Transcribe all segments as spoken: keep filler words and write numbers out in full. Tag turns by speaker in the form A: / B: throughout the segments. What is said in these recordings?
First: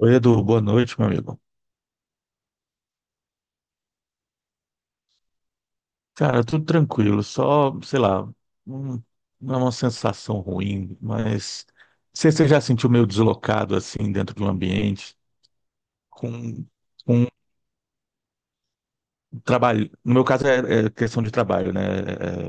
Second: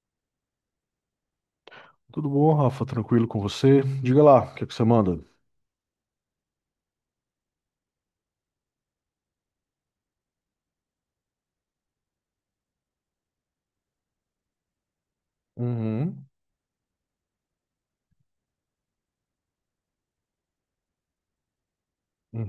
A: Oi, Edu, boa noite, meu amigo.
B: Tudo bom, Rafa? Tranquilo com você? Diga lá, o que é que você manda?
A: Cara, tudo tranquilo, só, sei lá, um- não é uma sensação ruim, mas você, você já sentiu meio deslocado assim dentro de um ambiente
B: Uhum,
A: com, com trabalho? No meu caso é, é questão de trabalho, né?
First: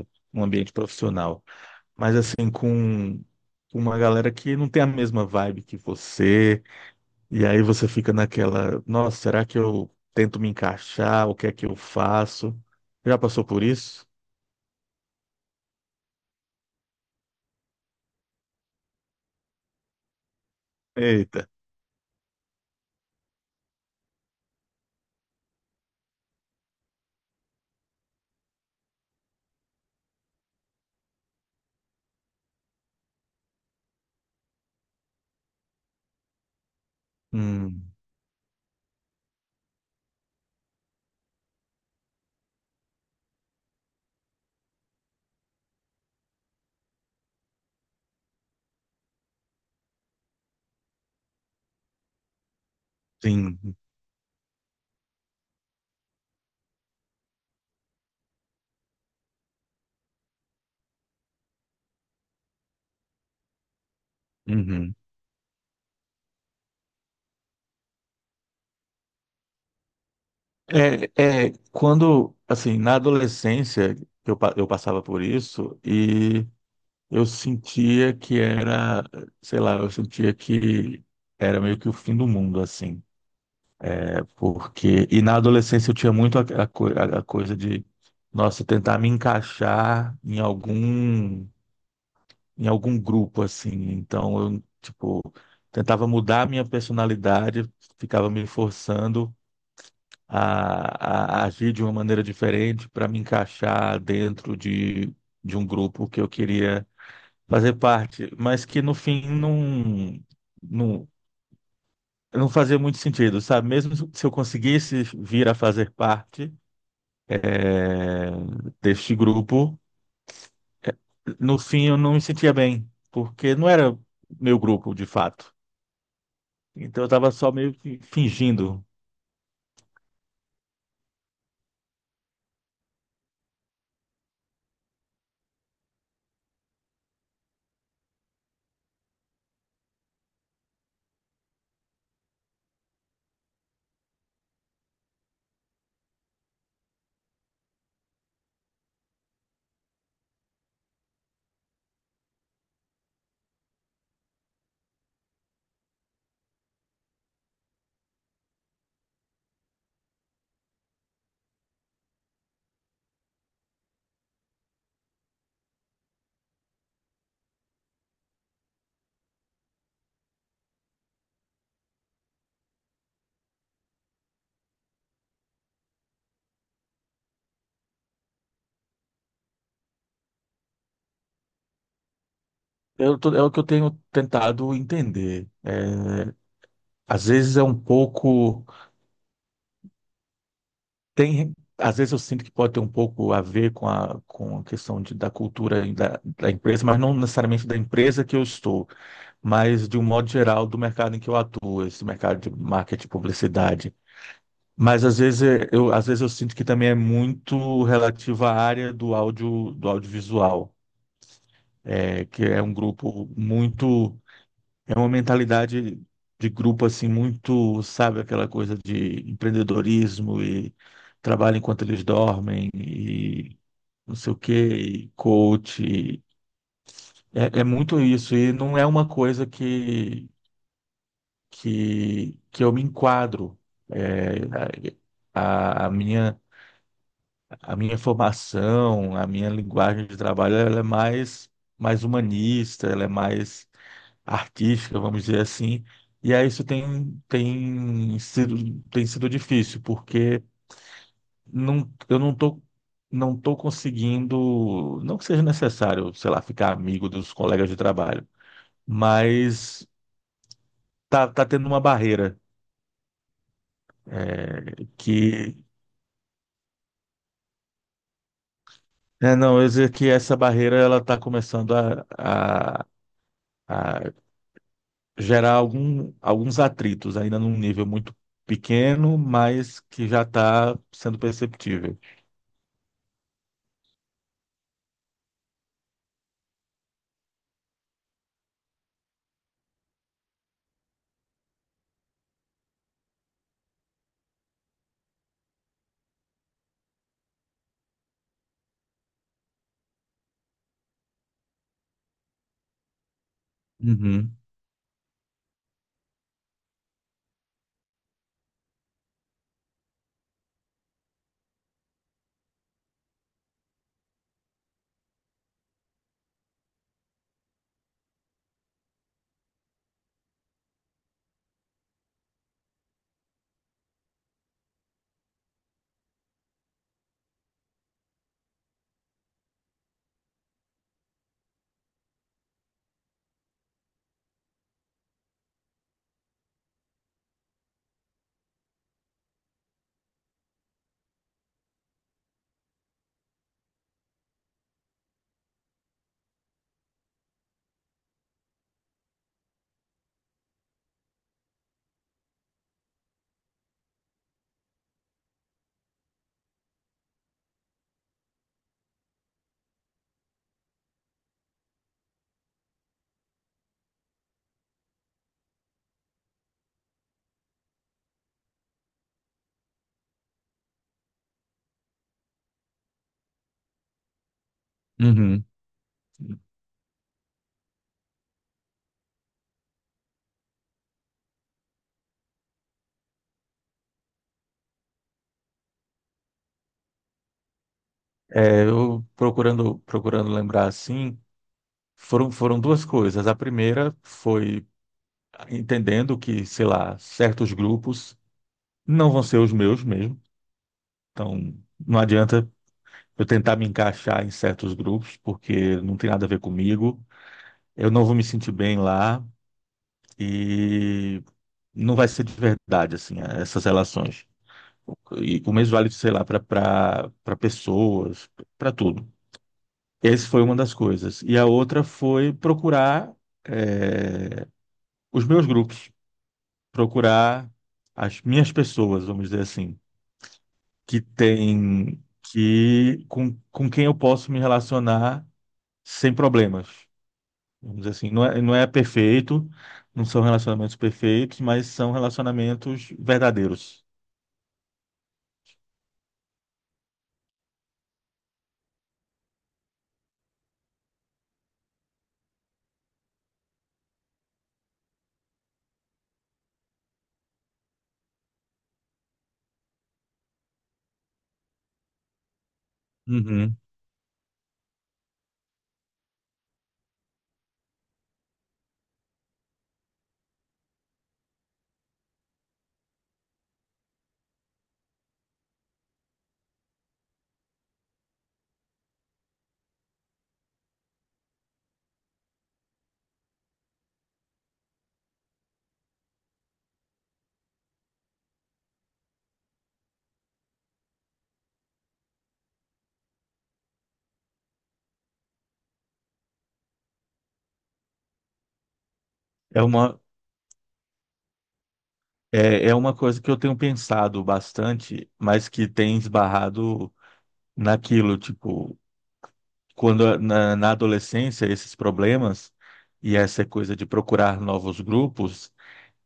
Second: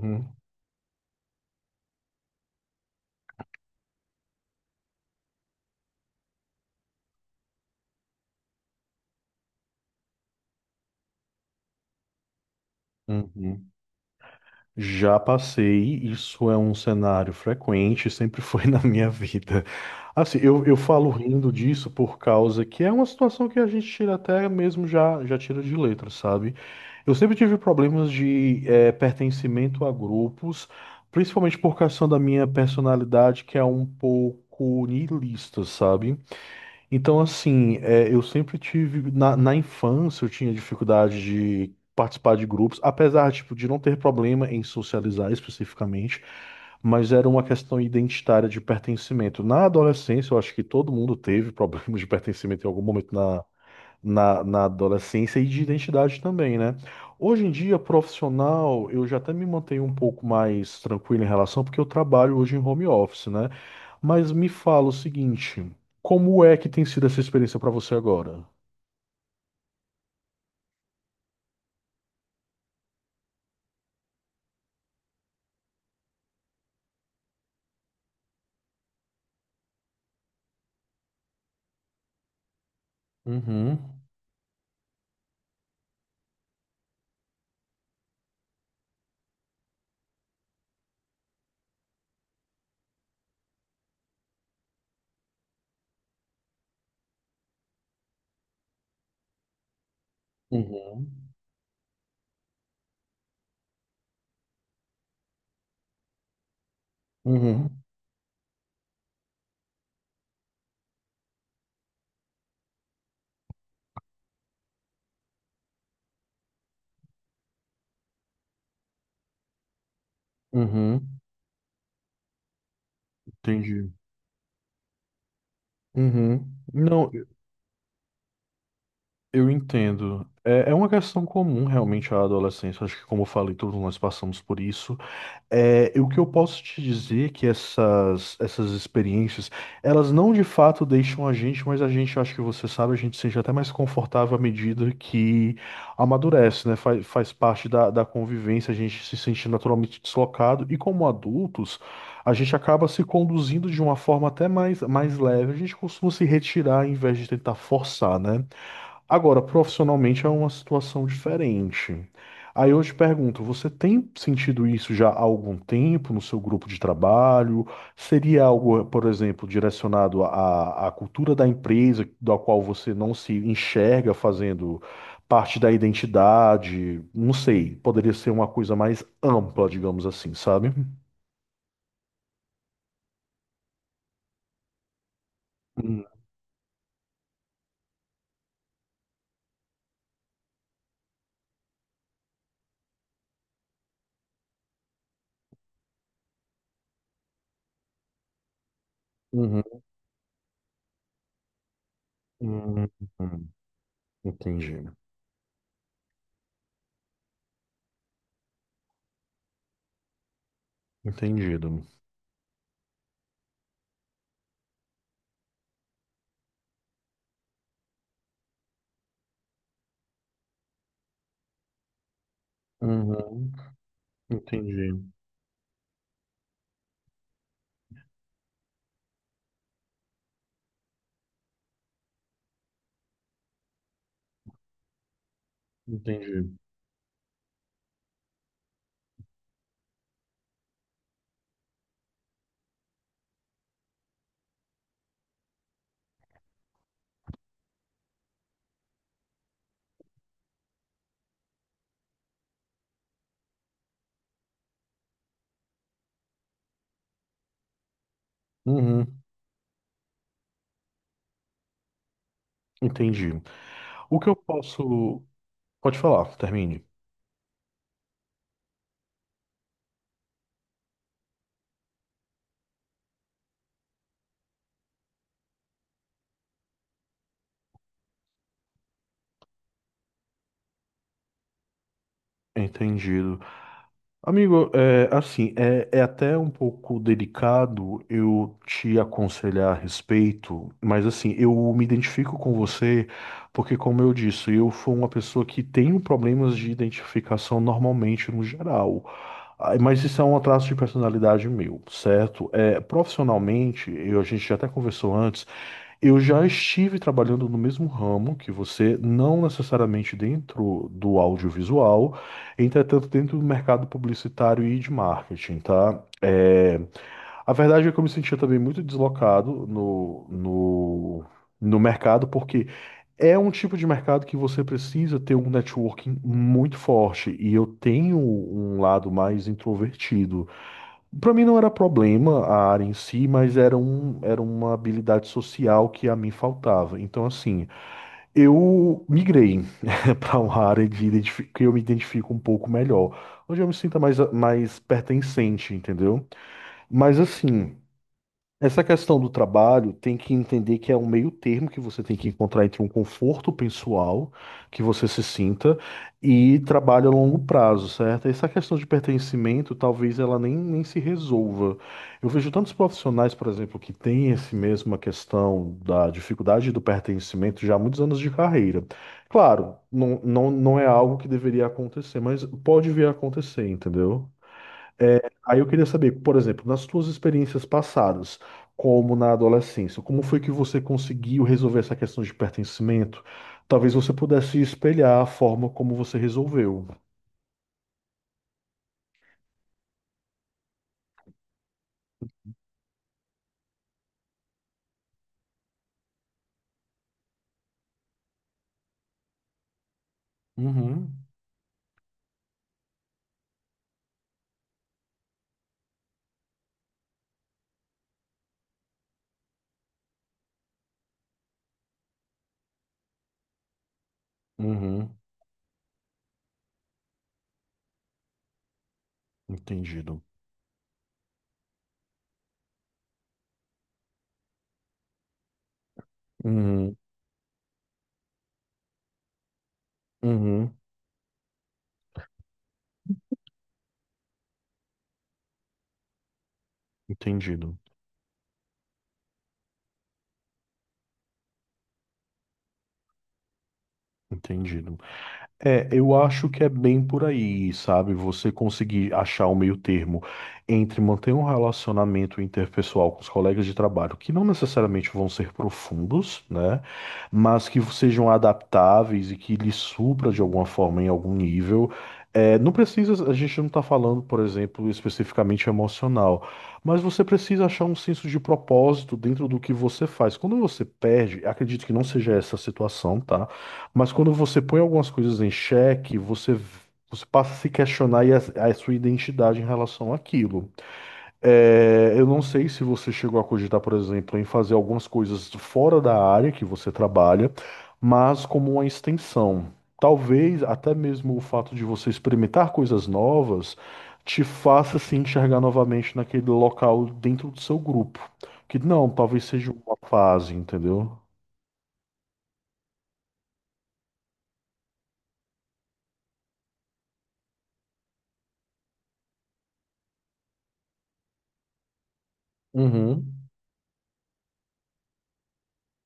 A: É é um ambiente profissional, mas assim, com com uma galera que não tem a mesma vibe que você, e aí você fica naquela, nossa, será que eu tento me encaixar? O que é que eu faço? Já passou por
B: uhum.
A: isso?
B: Já passei, isso é um cenário frequente, sempre foi na minha vida. Assim, eu, eu falo
A: Eita.
B: rindo disso por causa que é uma situação que a gente tira até mesmo já, já tira de letra, sabe? Eu sempre tive problemas de eh, pertencimento a grupos, principalmente por causa da minha personalidade, que é um pouco niilista, sabe? Então, assim,
A: Hum,
B: é, eu sempre tive, na, na infância, eu tinha dificuldade de participar de grupos, apesar, tipo, de não ter problema em socializar especificamente, mas era uma questão identitária de pertencimento. Na adolescência, eu acho que todo mundo teve problemas de pertencimento em algum momento
A: sim.
B: na, na adolescência e de identidade também, né? Hoje em dia, profissional, eu já até me mantenho um pouco mais tranquilo em relação, porque eu trabalho hoje em home office, né? Mas me fala o
A: Uhum.
B: seguinte, como é que tem sido essa experiência para você agora?
A: É, é, quando, assim, na adolescência, eu, pa- eu passava por isso e eu sentia que era, sei lá, eu sentia que era meio que o fim do mundo, assim,
B: Uhum,
A: é. Porque, e na adolescência eu tinha muito a, a co- a- a coisa de, nossa, tentar me encaixar em algum, em algum grupo, assim. Então, eu, tipo, tentava mudar a minha personalidade, ficava me forçando
B: uhum,
A: a, a agir de uma maneira diferente para me encaixar dentro de, de um grupo que eu queria fazer
B: uhum,
A: parte, mas que no fim não, não, não fazia muito sentido, sabe? Mesmo se eu conseguisse vir a fazer parte, eh, deste grupo,
B: uhum,
A: no fim eu não me sentia bem, porque não
B: entendi.
A: era meu grupo de fato.
B: Uhum.
A: Então eu
B: Não, eu
A: estava só meio que fingindo.
B: eu entendo. É, é uma questão comum realmente à adolescência. Acho que, como eu falei, todos nós passamos por isso. É, e o que eu posso te dizer é que essas, essas experiências, elas não de fato deixam a gente, mas a gente, eu acho que você sabe, a gente seja até mais confortável à medida que amadurece, né? Faz, faz parte da, da convivência, a gente se sente naturalmente deslocado, e como adultos, a gente acaba se conduzindo de uma forma até mais, mais leve, a gente costuma se retirar em vez de tentar forçar, né? Agora, profissionalmente é uma situação diferente. Aí eu te pergunto, você tem sentido isso já há algum tempo no seu grupo de trabalho? Seria algo, por exemplo, direcionado à, à cultura da empresa, da qual você não se enxerga fazendo parte da identidade? Não sei, poderia ser uma coisa mais ampla, digamos assim, sabe?
A: Eu tô- é o que eu tenho tentado entender.
B: Hum,
A: É, às vezes é um pouco. Tem, às vezes eu sinto que pode ter um pouco a ver com a, com a questão de, da cultura e da, da empresa, mas não necessariamente da empresa que eu estou,
B: Uhum,
A: mas de um modo geral do mercado em que eu atuo, esse mercado de
B: uhum,
A: marketing e
B: uhum.
A: publicidade.
B: Entendi.
A: Mas às vezes é- eu, às vezes eu sinto que também é muito relativo à área do áudio, do audiovisual,
B: Entendido.
A: é, que é um grupo muito, é uma mentalidade de grupo assim muito, sabe, aquela coisa de empreendedorismo e trabalho enquanto eles dormem
B: Uhum,
A: e não sei o quê,
B: entendi.
A: e coach. e- É, é muito isso e não é uma coisa que que, que eu me enquadro. É, a, a minha,
B: Entendi.
A: a minha formação, a minha linguagem de trabalho, ela é mais, mais humanista, ela é mais artística, vamos dizer assim. E aí isso tem, tem sido, tem sido difícil, porque não, eu não tô, não tô conseguindo, não que seja necessário, sei lá, ficar amigo dos colegas de trabalho,
B: Uhum.
A: mas tá, tá tendo uma barreira,
B: Entendi. O que eu
A: é,
B: posso.
A: que
B: Pode falar, termine.
A: é, não, eu ia dizer que essa barreira ela está começando a, a, a gerar algum, alguns atritos, ainda num nível muito pequeno, mas que já está sendo perceptível.
B: Entendido. Amigo, é, assim, é, é até um pouco delicado eu te aconselhar a respeito, mas assim, eu me identifico com você porque, como eu disse, eu fui uma pessoa que tenho problemas de identificação normalmente no geral. Ah, mas isso é um traço de personalidade meu, certo? É, profissionalmente, eu, a
A: Uhum,
B: gente já até conversou antes. Eu já estive trabalhando no mesmo ramo que você, não necessariamente dentro do audiovisual, entretanto dentro do mercado publicitário e de marketing, tá? É, a verdade é que eu me sentia também muito deslocado no, no, no mercado, porque é um tipo de mercado que você precisa ter um networking muito forte, e eu tenho um lado mais introvertido para mim não era problema a área em si, mas era, um, era uma habilidade social que a mim faltava. Então, assim, eu migrei para uma área de identifi- que eu me identifico um pouco melhor, onde eu me sinto mais, mais pertencente, entendeu? Mas, assim. Essa questão do trabalho tem que entender que é um meio termo que você tem que encontrar entre um conforto pessoal que você se sinta e trabalho a longo prazo, certo? Essa questão de pertencimento talvez ela nem, nem se resolva. Eu vejo tantos profissionais, por exemplo, que têm esse mesma questão da dificuldade do pertencimento já há muitos anos de carreira. Claro, não, não, não é algo que deveria acontecer, mas pode vir a acontecer, entendeu?
A: uhum.
B: Aí eu queria saber, por exemplo, nas suas experiências passadas, como na adolescência, como foi que você conseguiu resolver essa questão de pertencimento? Talvez você pudesse espelhar a forma como você resolveu.
A: É, eu procurando, procurando lembrar assim, foram, foram duas coisas. A primeira foi entendendo que, sei lá, certos grupos não vão ser os meus mesmo.
B: Uhum,
A: Então, não adianta eu tentar me encaixar em certos grupos, porque não tem nada a ver comigo. Eu não vou me sentir bem lá e não vai ser de verdade, assim, essas relações.
B: uhum,
A: E o mesmo vale, sei lá, para pessoas, para tudo.
B: entendido.
A: Essa foi uma das coisas. E a outra foi procurar eh, os meus grupos,
B: Uhum,
A: procurar as minhas pessoas, vamos dizer assim,
B: uhum,
A: que tem que com, com quem eu posso me relacionar sem problemas. Vamos
B: entendido,
A: dizer assim, não é, não é perfeito, não são relacionamentos perfeitos, mas são relacionamentos verdadeiros.
B: entendido. É, eu acho que é bem por aí, sabe? Você conseguir achar o meio termo entre manter um relacionamento interpessoal com os colegas de trabalho, que não necessariamente vão ser profundos, né? Mas que sejam adaptáveis e que lhe supra de alguma forma em algum nível. É, não precisa, a
A: Uhum.
B: gente não está falando, por exemplo, especificamente emocional, mas você precisa achar um senso de propósito dentro do que você faz. Quando você perde, acredito que não seja essa a situação, tá? Mas quando você põe algumas coisas em xeque, você, você passa a se questionar e a, a sua identidade em relação àquilo. É, eu não sei se você chegou a cogitar, por exemplo, em fazer algumas coisas fora da área que você trabalha, mas como uma extensão. Talvez até mesmo o fato de você experimentar coisas novas te faça se enxergar novamente naquele local dentro do seu grupo. Que não, talvez
A: É
B: seja uma
A: uma,
B: fase, entendeu?
A: é, é uma coisa que eu tenho pensado bastante, mas que tem esbarrado naquilo, tipo, quando na, na adolescência esses problemas e
B: Uhum,
A: essa coisa de procurar novos grupos,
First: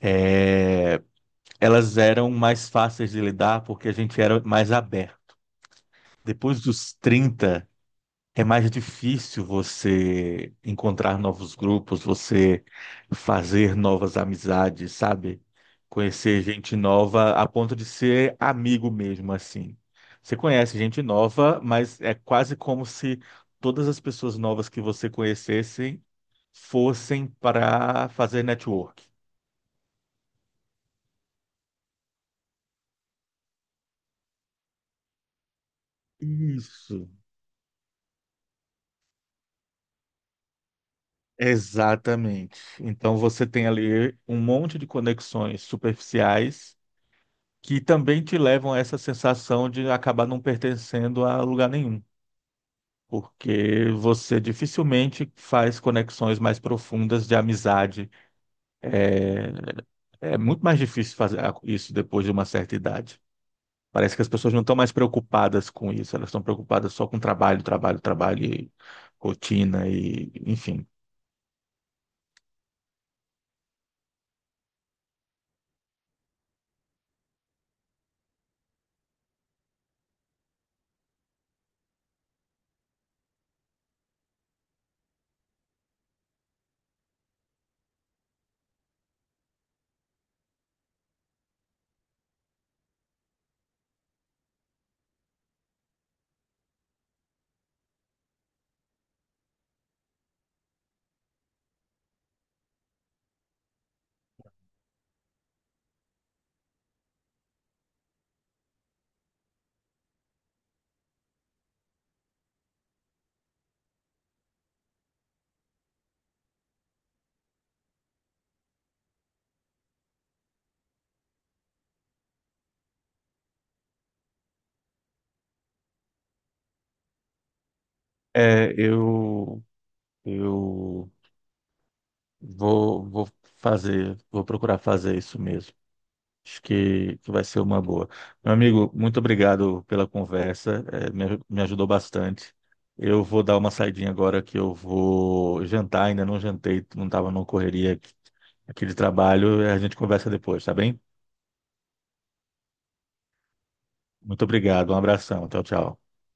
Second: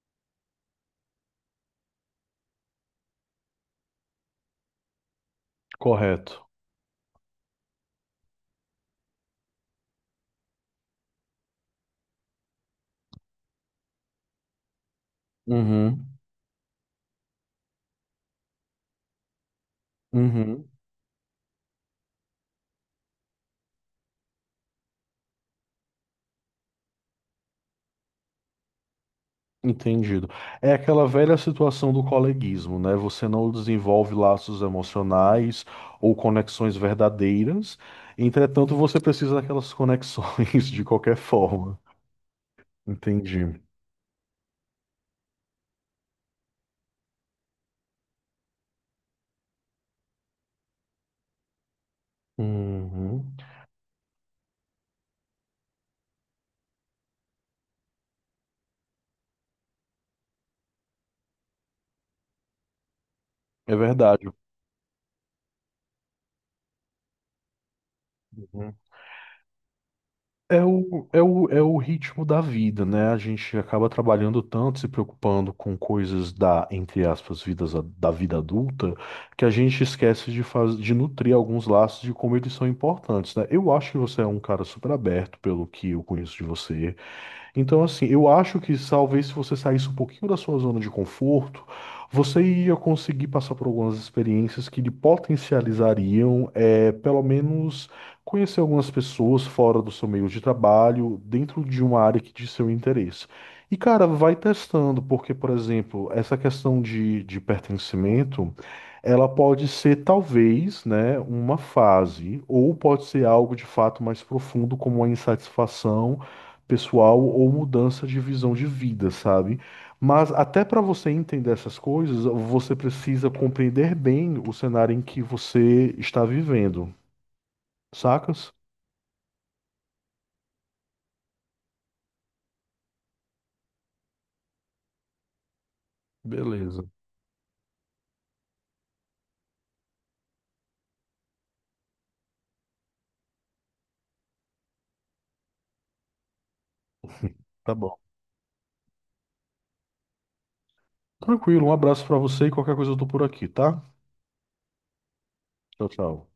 A: é, elas eram mais fáceis de lidar porque a gente era mais aberto.
B: correto.
A: Depois dos trinta é mais difícil você encontrar novos grupos, você fazer novas amizades, sabe?
B: Uhum.
A: Conhecer gente nova a ponto de ser amigo mesmo, assim. Você
B: Uhum,
A: conhece gente nova, mas é quase como se todas as pessoas novas que você conhecessem fossem para fazer network.
B: entendido. É aquela velha situação do coleguismo, né? Você não desenvolve laços emocionais ou conexões
A: Isso.
B: verdadeiras, entretanto, você precisa daquelas conexões de qualquer forma.
A: Exatamente. Então você
B: Entendi.
A: tem ali um monte de conexões superficiais que também te levam a essa sensação de acabar não pertencendo a lugar nenhum,
B: Uhum.
A: porque você dificilmente faz conexões mais profundas de amizade. É muito mais difícil fazer isso depois de uma certa idade.
B: É
A: Parece que as
B: verdade.
A: pessoas não estão mais preocupadas com isso, elas estão preocupadas só com trabalho, trabalho, trabalho, e
B: Uhum.
A: rotina e
B: É
A: enfim.
B: o, é o, é o ritmo da vida, né? A gente acaba trabalhando tanto, se preocupando com coisas da, entre aspas, vidas, a- da vida adulta, que a gente esquece de, faz, de nutrir alguns laços de como eles são importantes, né? Eu acho que você é um cara super aberto, pelo que eu conheço de você. Então, assim, eu acho que talvez se você saísse um pouquinho da sua zona de conforto, você ia conseguir passar por algumas experiências que lhe potencializariam, é, pelo menos, conhecer algumas pessoas fora do seu meio de trabalho, dentro de uma área que de seu interesse. E, cara, vai testando, porque, por exemplo, essa questão de, de pertencimento, ela pode ser, talvez, né, uma fase, ou pode ser algo de fato mais profundo, como a insatisfação pessoal ou mudança de visão de vida, sabe? Mas até para você entender essas coisas, você precisa compreender bem o cenário em que você está vivendo, sacas?
A: É, eu eu vou, vou fazer, vou procurar fazer isso mesmo. Acho
B: Beleza.
A: que, que vai ser uma boa. Meu amigo, muito obrigado pela conversa, eh, me, aju- me ajudou bastante. Eu vou dar uma saidinha agora que eu vou jantar, ainda não jantei, não estava numa
B: Tá
A: correria
B: bom.
A: aqui, aqui de trabalho, a gente conversa depois, tá bem?
B: Tranquilo, um abraço para você e qualquer coisa eu tô por aqui, tá?
A: Muito obrigado, um abração, tchau,
B: Tchau,
A: tchau.
B: tchau.